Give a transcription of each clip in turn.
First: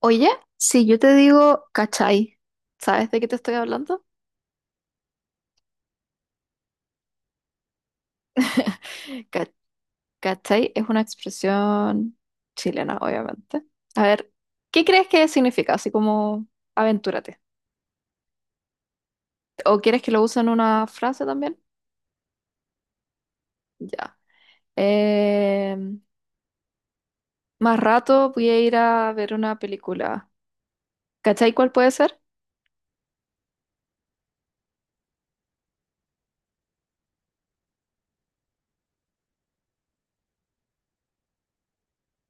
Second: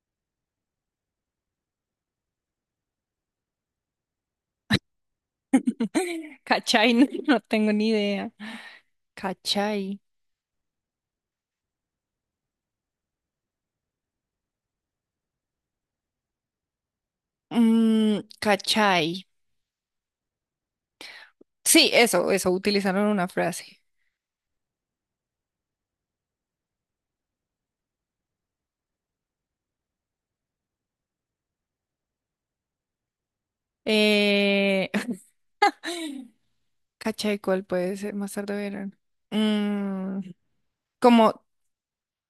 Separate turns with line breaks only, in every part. Oye, si yo te digo cachai, ¿sabes de qué te estoy hablando?
Cachai, no, no tengo ni idea.
Ca-
Cachai.
Cachai es una expresión chilena, obviamente. A ver, ¿qué crees que significa? Así como aventúrate.
Cachai.
¿O quieres que lo use en una frase también?
Sí, eso, utilizaron una frase.
Ya. Eh, Más rato voy a ir a ver una película. ¿Cachai cuál puede ser?
Eh, cachai, ¿cuál puede ser? Más tarde verán. Mm, como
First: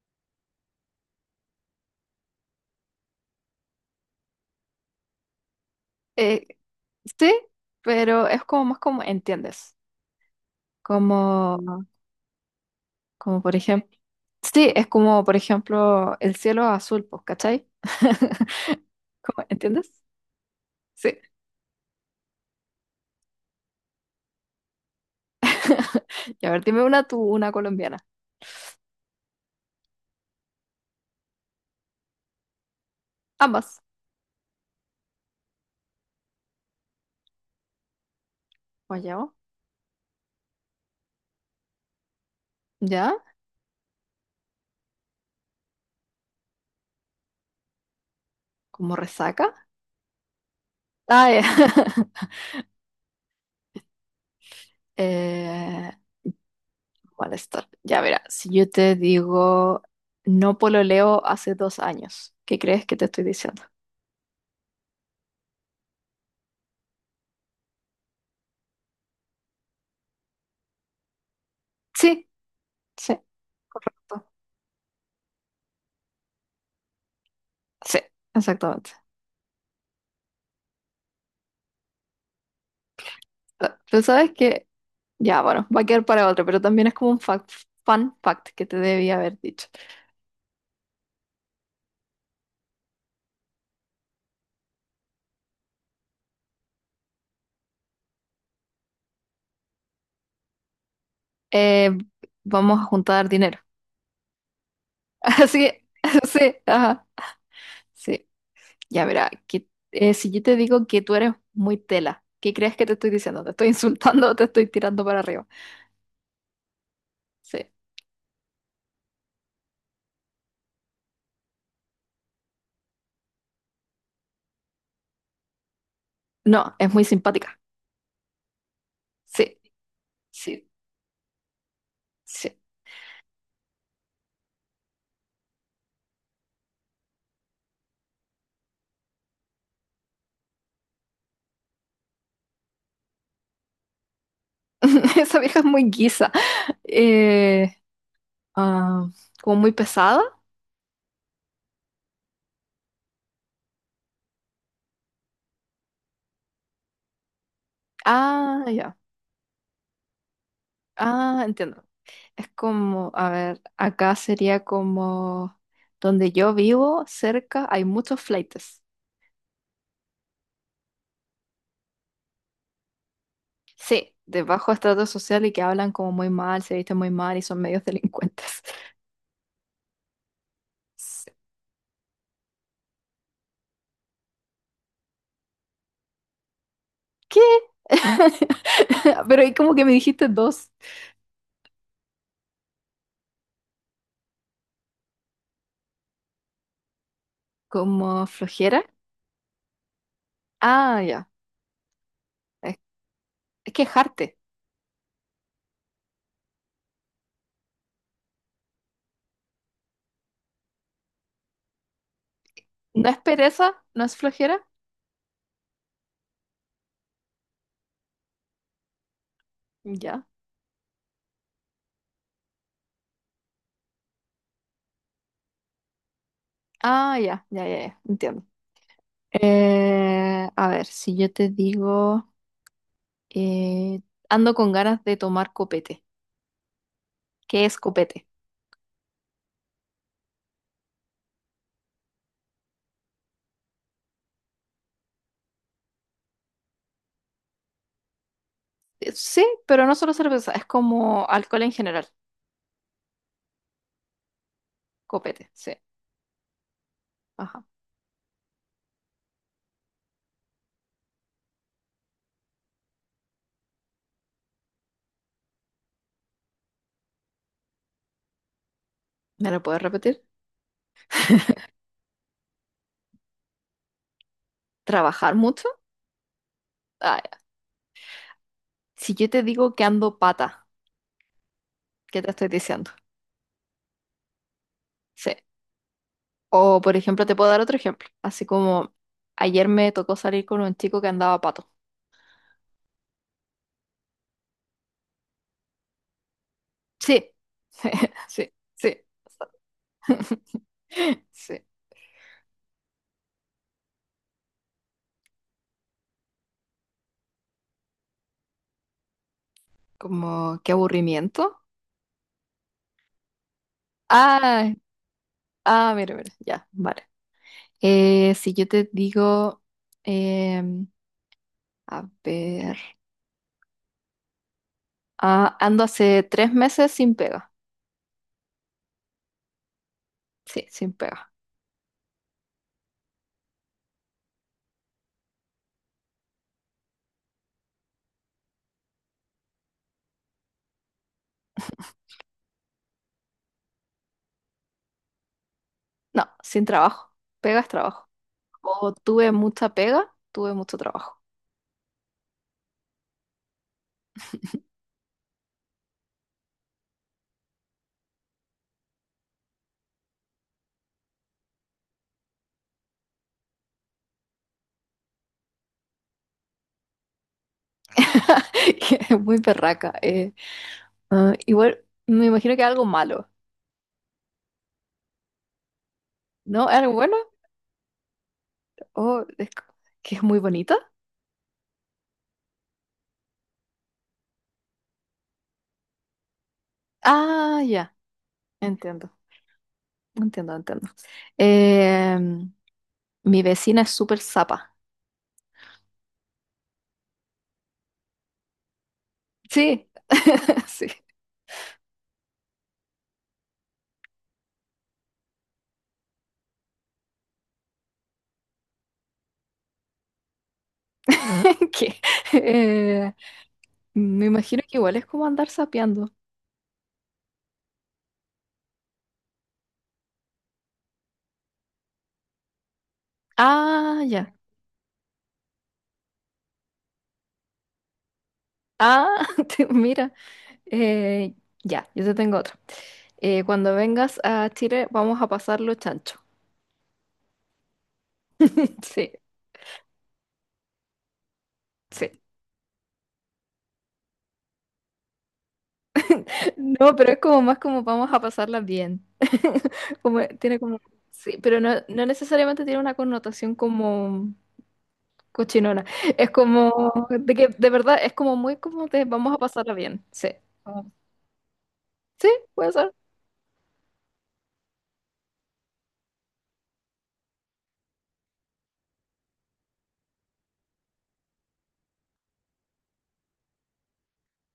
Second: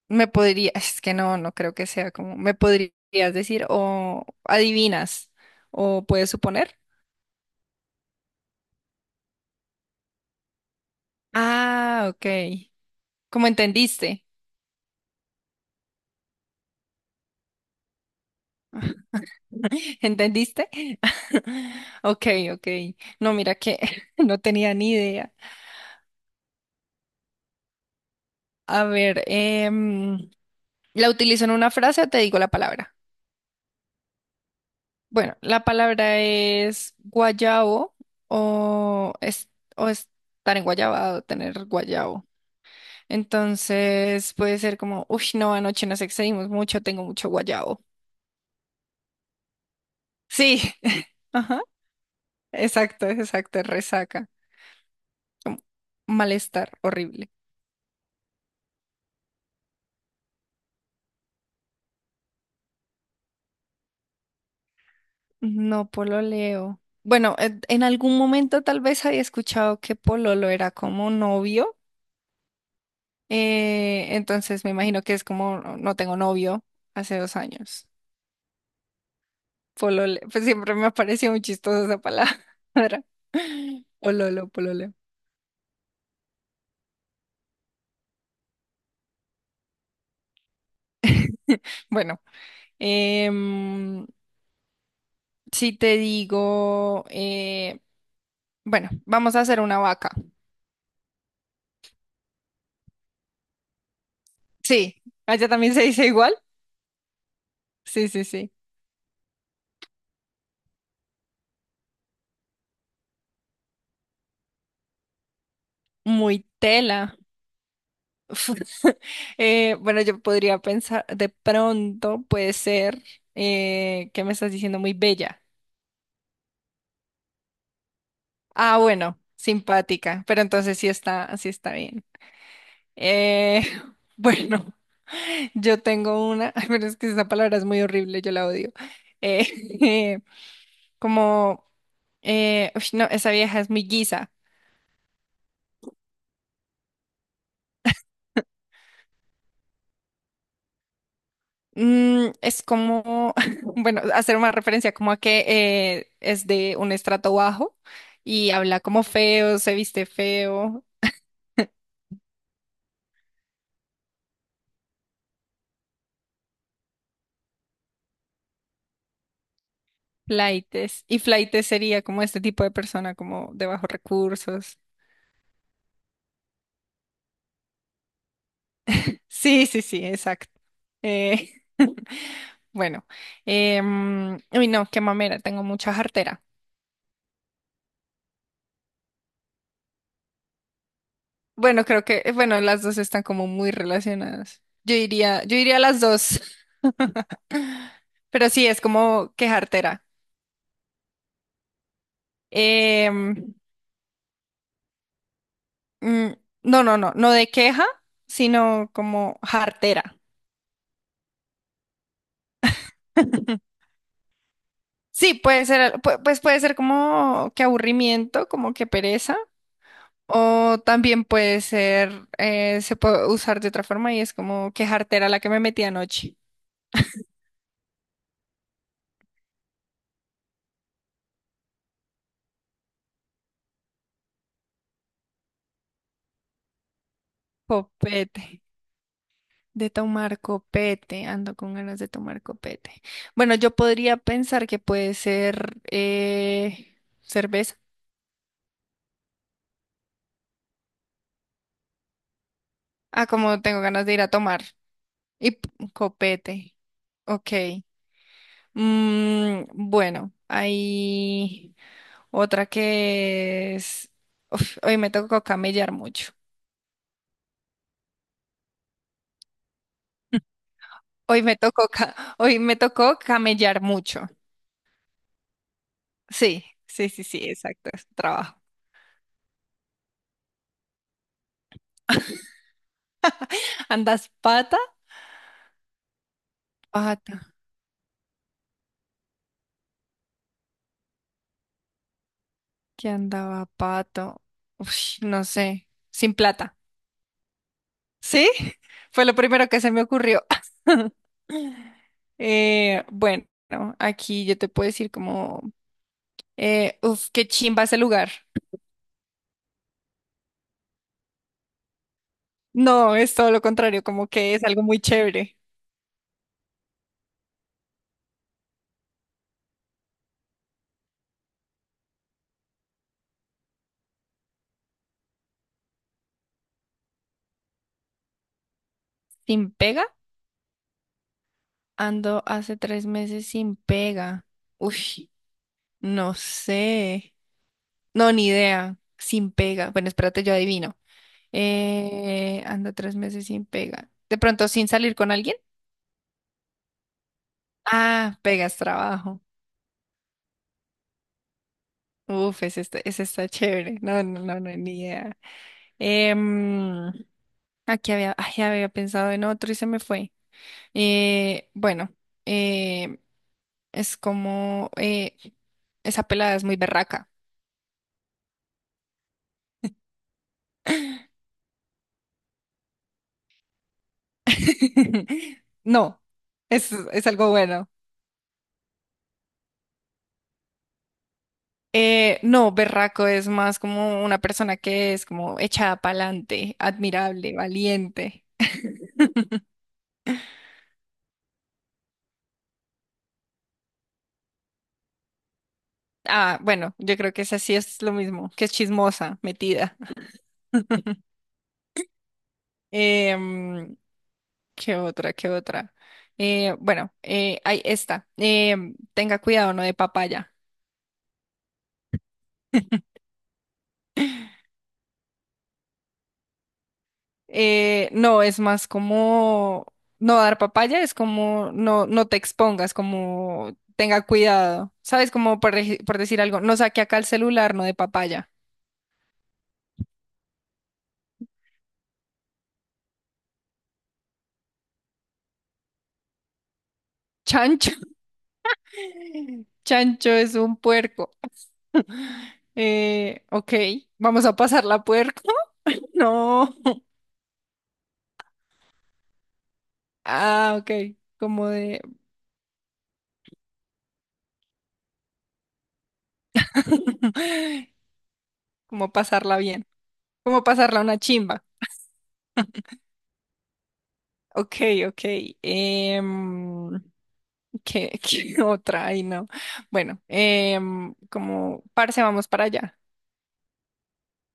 me podría, es que no, no creo que sea como, me podrías decir o adivinas o puedes
Eh,
suponer.
sí, pero es como más como entiendes. Como
Ah, ok.
Como
¿Cómo
por ejemplo,
entendiste?
sí, es como por ejemplo el cielo azul, pues, ¿cachai? ¿Cómo? ¿Entiendes?
¿Entendiste?
Sí.
Ok, ok. No, mira que no tenía ni idea.
Y a ver, dime una tú, una colombiana.
A ver, ¿la utilizo en una frase o te digo la palabra?
Ambas.
Bueno, la palabra es guayabo o,
Guayabo.
es, o estar en guayabado, tener guayabo.
¿Ya?
Entonces puede ser como, uy, no, anoche nos excedimos mucho, tengo mucho guayabo.
¿Como resaca?
Sí,
Ah, ya.
ajá, exacto, exacto, resaca. Como
Eh,
malestar horrible.
Malestar. Ya verá, si yo te digo no pololeo hace 2 años, ¿qué crees que te estoy diciendo?
No pololeo. Bueno, en algún momento tal vez había escuchado que pololo era como novio.
Sí, sí, correcto.
Entonces me imagino que es como no no tengo novio hace 2 años.
Sí, exactamente.
Polole. Pues siempre me ha parecido muy chistosa esa palabra.
Pero, pero sabes
Pololo,
que
polole.
ya, bueno, va a quedar para otro, pero también es como un fun fact que te debía haber dicho.
Bueno, em, si te digo, bueno, vamos a hacer una vaca.
Eh, Vamos a juntar dinero.
Sí, allá
Así,
también se dice igual.
sí, ajá.
Sí, sí,
Sí,
sí.
ya verá, que, si yo te digo que tú eres muy tela, ¿qué crees que te estoy diciendo? ¿Te estoy insultando o te estoy tirando para arriba?
Muy tela.
Sí.
Bueno, yo podría pensar, de pronto puede ser que me estás diciendo muy bella.
No, es muy simpática.
Ah, bueno,
Sí,
simpática, pero
sí,
entonces sí está bien.
sí.
Eh, bueno, yo tengo una, ay, pero es que esa palabra es muy horrible, yo la odio. Eh, como, uy, no, esa vieja es muy guisa.
Esa vieja es muy guisa. Eh, ah, Como muy pesada.
Es como, bueno, hacer una referencia como a que es de un estrato bajo y
Ah,
habla
ya.
como feo, se viste feo,
Ah, entiendo. Es como, a ver, acá sería como donde yo vivo, cerca, hay muchos flaites.
flaites. Y flaites sería como este tipo de persona, como de bajos
Sí, de bajo
recursos.
estrato social y que hablan como muy mal, se visten muy mal y son medios delincuentes.
Sí, sí, sí, exacto.
S-
Eh, bueno, uy, no, qué mamera, tengo mucha jartera.
¿Qué? Pero ahí como que me dijiste dos,
Bueno, creo que, bueno, las dos están como muy relacionadas. Yo iría a las dos,
como
pero sí, es
flojera.
como que jartera.
Ah, ya. Es,
Em,
es quejarte.
mm, no, no, no, no de queja, sino como jartera.
¿No es pereza? ¿No es flojera?
Sí, puede ser, pues puede ser como que aburrimiento, como que pereza,
Ya.
o también puede ser, se puede usar de otra forma y es como que jartera la que me metí anoche.
Ah, ya, ya, ya, ya. Entiendo. A ver, si yo te digo. Eh, Ando con ganas de tomar copete. ¿Qué es copete?
Copete. De tomar copete, ando con ganas de tomar copete. Bueno, yo podría pensar que puede ser cerveza.
Sí, pero no solo cerveza, es como alcohol en general.
Ah, como tengo ganas de ir a tomar.
Copete,
Y
sí.
copete. Ok.
Ajá.
Bueno, hay otra que es, uf, hoy me tocó camellar mucho.
¿Me lo puedes repetir?
Hoy me tocó, ca- Hoy me tocó camellar mucho.
¿Trabajar mucho?
Sí, sí,
Ah,
sí,
ya.
sí, exacto, es trabajo.
Si yo te digo que ando pata, ¿qué te estoy diciendo?
¿Andas pata?
Sí. O, por ejemplo, te puedo dar otro ejemplo. Así como ayer me tocó salir con un chico que andaba pato.
Que andaba pato. Uf, no sé, sin plata.
Sí. Sí,
¿Sí?
sí, sí.
Fue lo primero que se me ocurrió.
Sí.
Bueno, aquí yo te puedo decir como, uf, qué chimba ese lugar.
Como, qué aburrimiento.
No, es todo lo contrario, como que es
Ah,
algo muy chévere.
ah, mira, mira, ya, vale. Si yo te digo, em, a ver, ah, ando hace 3 meses sin pega.
¿Sin pega?
Sí, sin pega.
Ando hace 3 meses sin pega. Uy, no sé. No, ni idea. Sin pega. Bueno, espérate, yo adivino. Ando 3 meses sin pega. ¿De pronto sin salir con alguien?
No, sin trabajo. Pega es trabajo.
Ah, pegas
O tuve
trabajo.
mucha pega, tuve mucho trabajo.
Uf, ese está chévere. No, no, no, no, ni idea. Em, aquí había, ay, había pensado en otro y se me fue. Bueno, eh, es como esa pelada es muy berraca.
Que es muy perraca. Ah, igual, me imagino que algo malo,
No,
¿no?
es,
¿Algo bueno?
es algo bueno.
¿O es que es muy bonita?
No, berraco es más como una persona que es como echada para adelante, admirable,
Ah, ya,
valiente.
entiendo, entiendo, entiendo. Em, Mi vecina es súper zapa.
Ah, bueno, yo creo que esa sí es lo mismo, que es chismosa,
Sí,
metida.
sí.
Em, ¿qué otra? ¿Qué otra? Bueno, hay esta. Tenga cuidado, no de papaya.
Que, eh, me imagino que igual es como andar sapeando.
No, es más como no dar papaya, es como no, no te expongas, como
Ah,
tenga
ya.
cuidado. ¿Sabes? Como por decir algo, no saque acá el celular, no de papaya.
Ah, mira. Eh, ya, yo te tengo otro. Cuando vengas a Chile vamos a pasarlo chancho.
Chancho.
Sí,
Chancho es un puerco.
sí.
Ok, vamos a pasar la puerco. No.
No, pero es como más como vamos a pasarla bien. Como, tiene
Ah,
como...
ok,
Sí, pero
como
no,
de.
no necesariamente tiene una connotación como cochinona. Es como de que de verdad es como muy como de
Como
vamos a
pasarla
pasarla
bien.
bien. Sí.
Como
Como-
pasarla una chimba.
Sí, puede ser.
Ok, ok. em, qué otra? Ay, no. Bueno, como parce, vamos para allá.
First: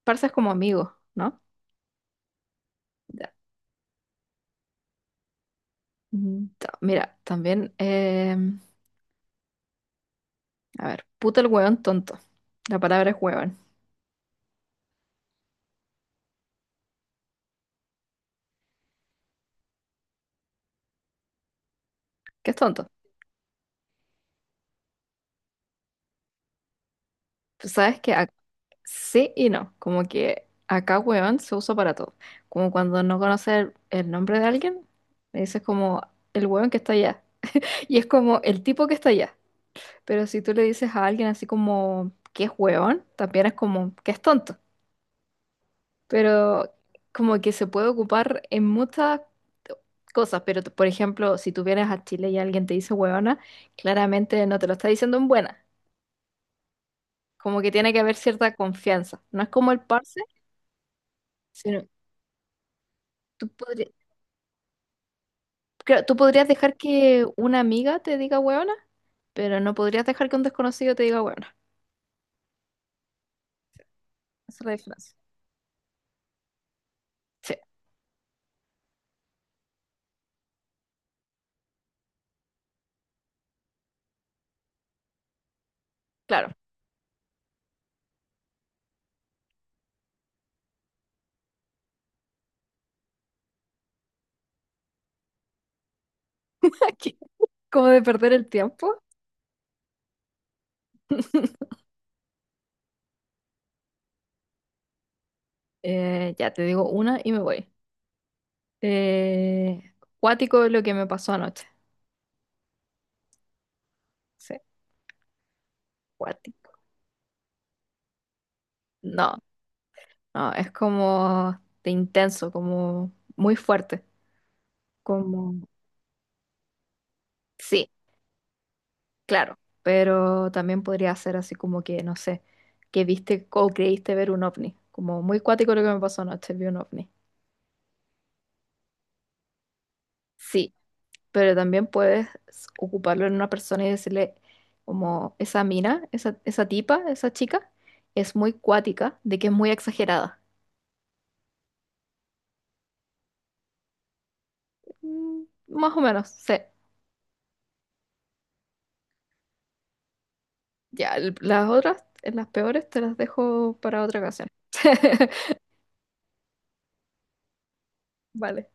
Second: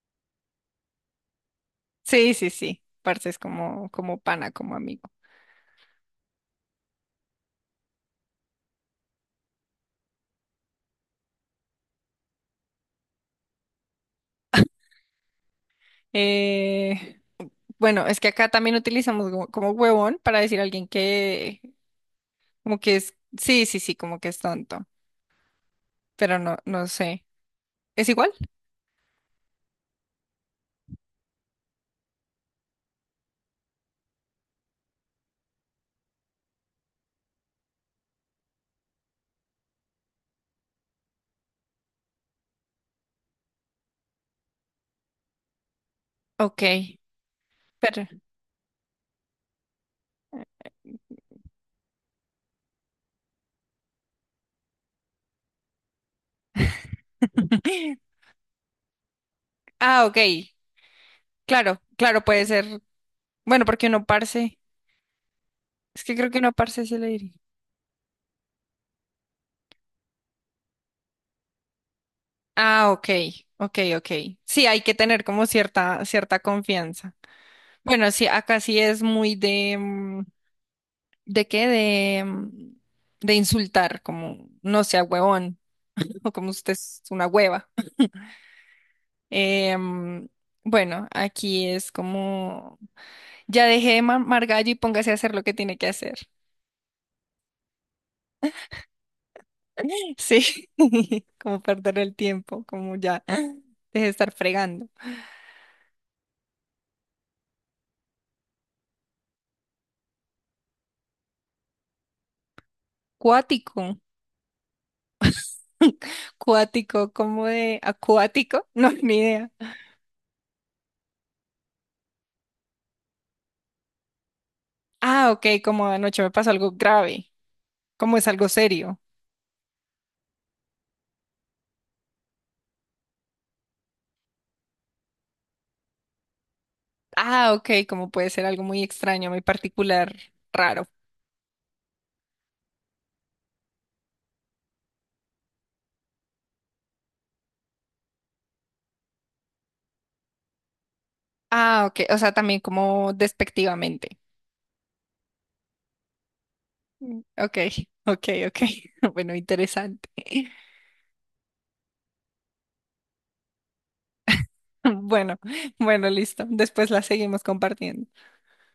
¿Parsas como amigos, no?
Sí, sí, sí. Parce
Ya.
es como, como, pana, como amigo.
Ujú. Mira, también, a ver, puta el hueón tonto. La palabra es hueón.
Eh, bueno, es que acá también utilizamos como huevón para decir a alguien que,
¿Qué es
como
tonto?
que es, sí, sí, sí, como que es tonto. Pero no, no sé.
Pues sabes
¿Es
que
igual?
sí y no. Como que acá hueón se usa para todo. Como cuando no conoces el nombre de alguien, le dices como el hueón que está allá. Y es como el tipo que está allá. Pero si tú le dices a alguien así como que es hueón, también es como que es tonto.
Ok.
Pero como que se puede
Pero.
ocupar en muchas cosas, pero por ejemplo, si tú vienes a Chile y alguien te dice huevona, claramente no te lo está diciendo en buena, como que tiene que haber cierta confianza, no es como el
Ah, ok.
parce,
Claro,
sino
claro, puede ser.
tú
Bueno, porque
podrías,
uno parce. Es
tú
que creo que
podrías
una
dejar
parce sí le
que
diría.
una amiga te diga huevona, pero no podrías dejar que un desconocido te diga huevona,
Ah, ok, ok, ok.
esa es
Sí,
la
hay que
diferencia.
tener como cierta, cierta confianza.
Sí,
Bueno, sí, acá sí es muy de, ¿de qué? De insultar, como no sea huevón, o como
claro,
usted es una hueva. Em, bueno, aquí es como, ya dejé de mamar gallo y póngase a hacer lo que tiene que hacer.
aquí, como de perder el tiempo,
Sí, como perder el tiempo, como ya, deje de estar fregando.
ya te digo una y me voy. Eh, Cuático es lo que me pasó anoche.
Cuático.
Sí, cuático.
Cuático, como de acuático, no, ni
No,
idea.
no, es como de intenso, como muy fuerte.
Ah, ok,
Como,
como anoche me pasó algo grave,
sí,
como es algo serio.
claro, pero también podría ser así como que, no sé, que viste o creíste ver un ovni. Como muy cuático lo que me pasó anoche, vi un ovni.
Ah, ok, como puede ser algo muy extraño, muy particular,
Sí,
raro.
pero también puedes ocuparlo en una persona y decirle, como, esa mina, esa tipa, esa chica, es muy cuática, de que es muy exagerada.
Ah, ok, o sea, también como despectivamente.
Mm, más o menos, sí.
Mm. Ok, ok, ok. Bueno, interesante.
Ya, las otras, las peores, te las dejo para otra ocasión.
Bueno, bueno, listo. Después la seguimos compartiendo.
Vale.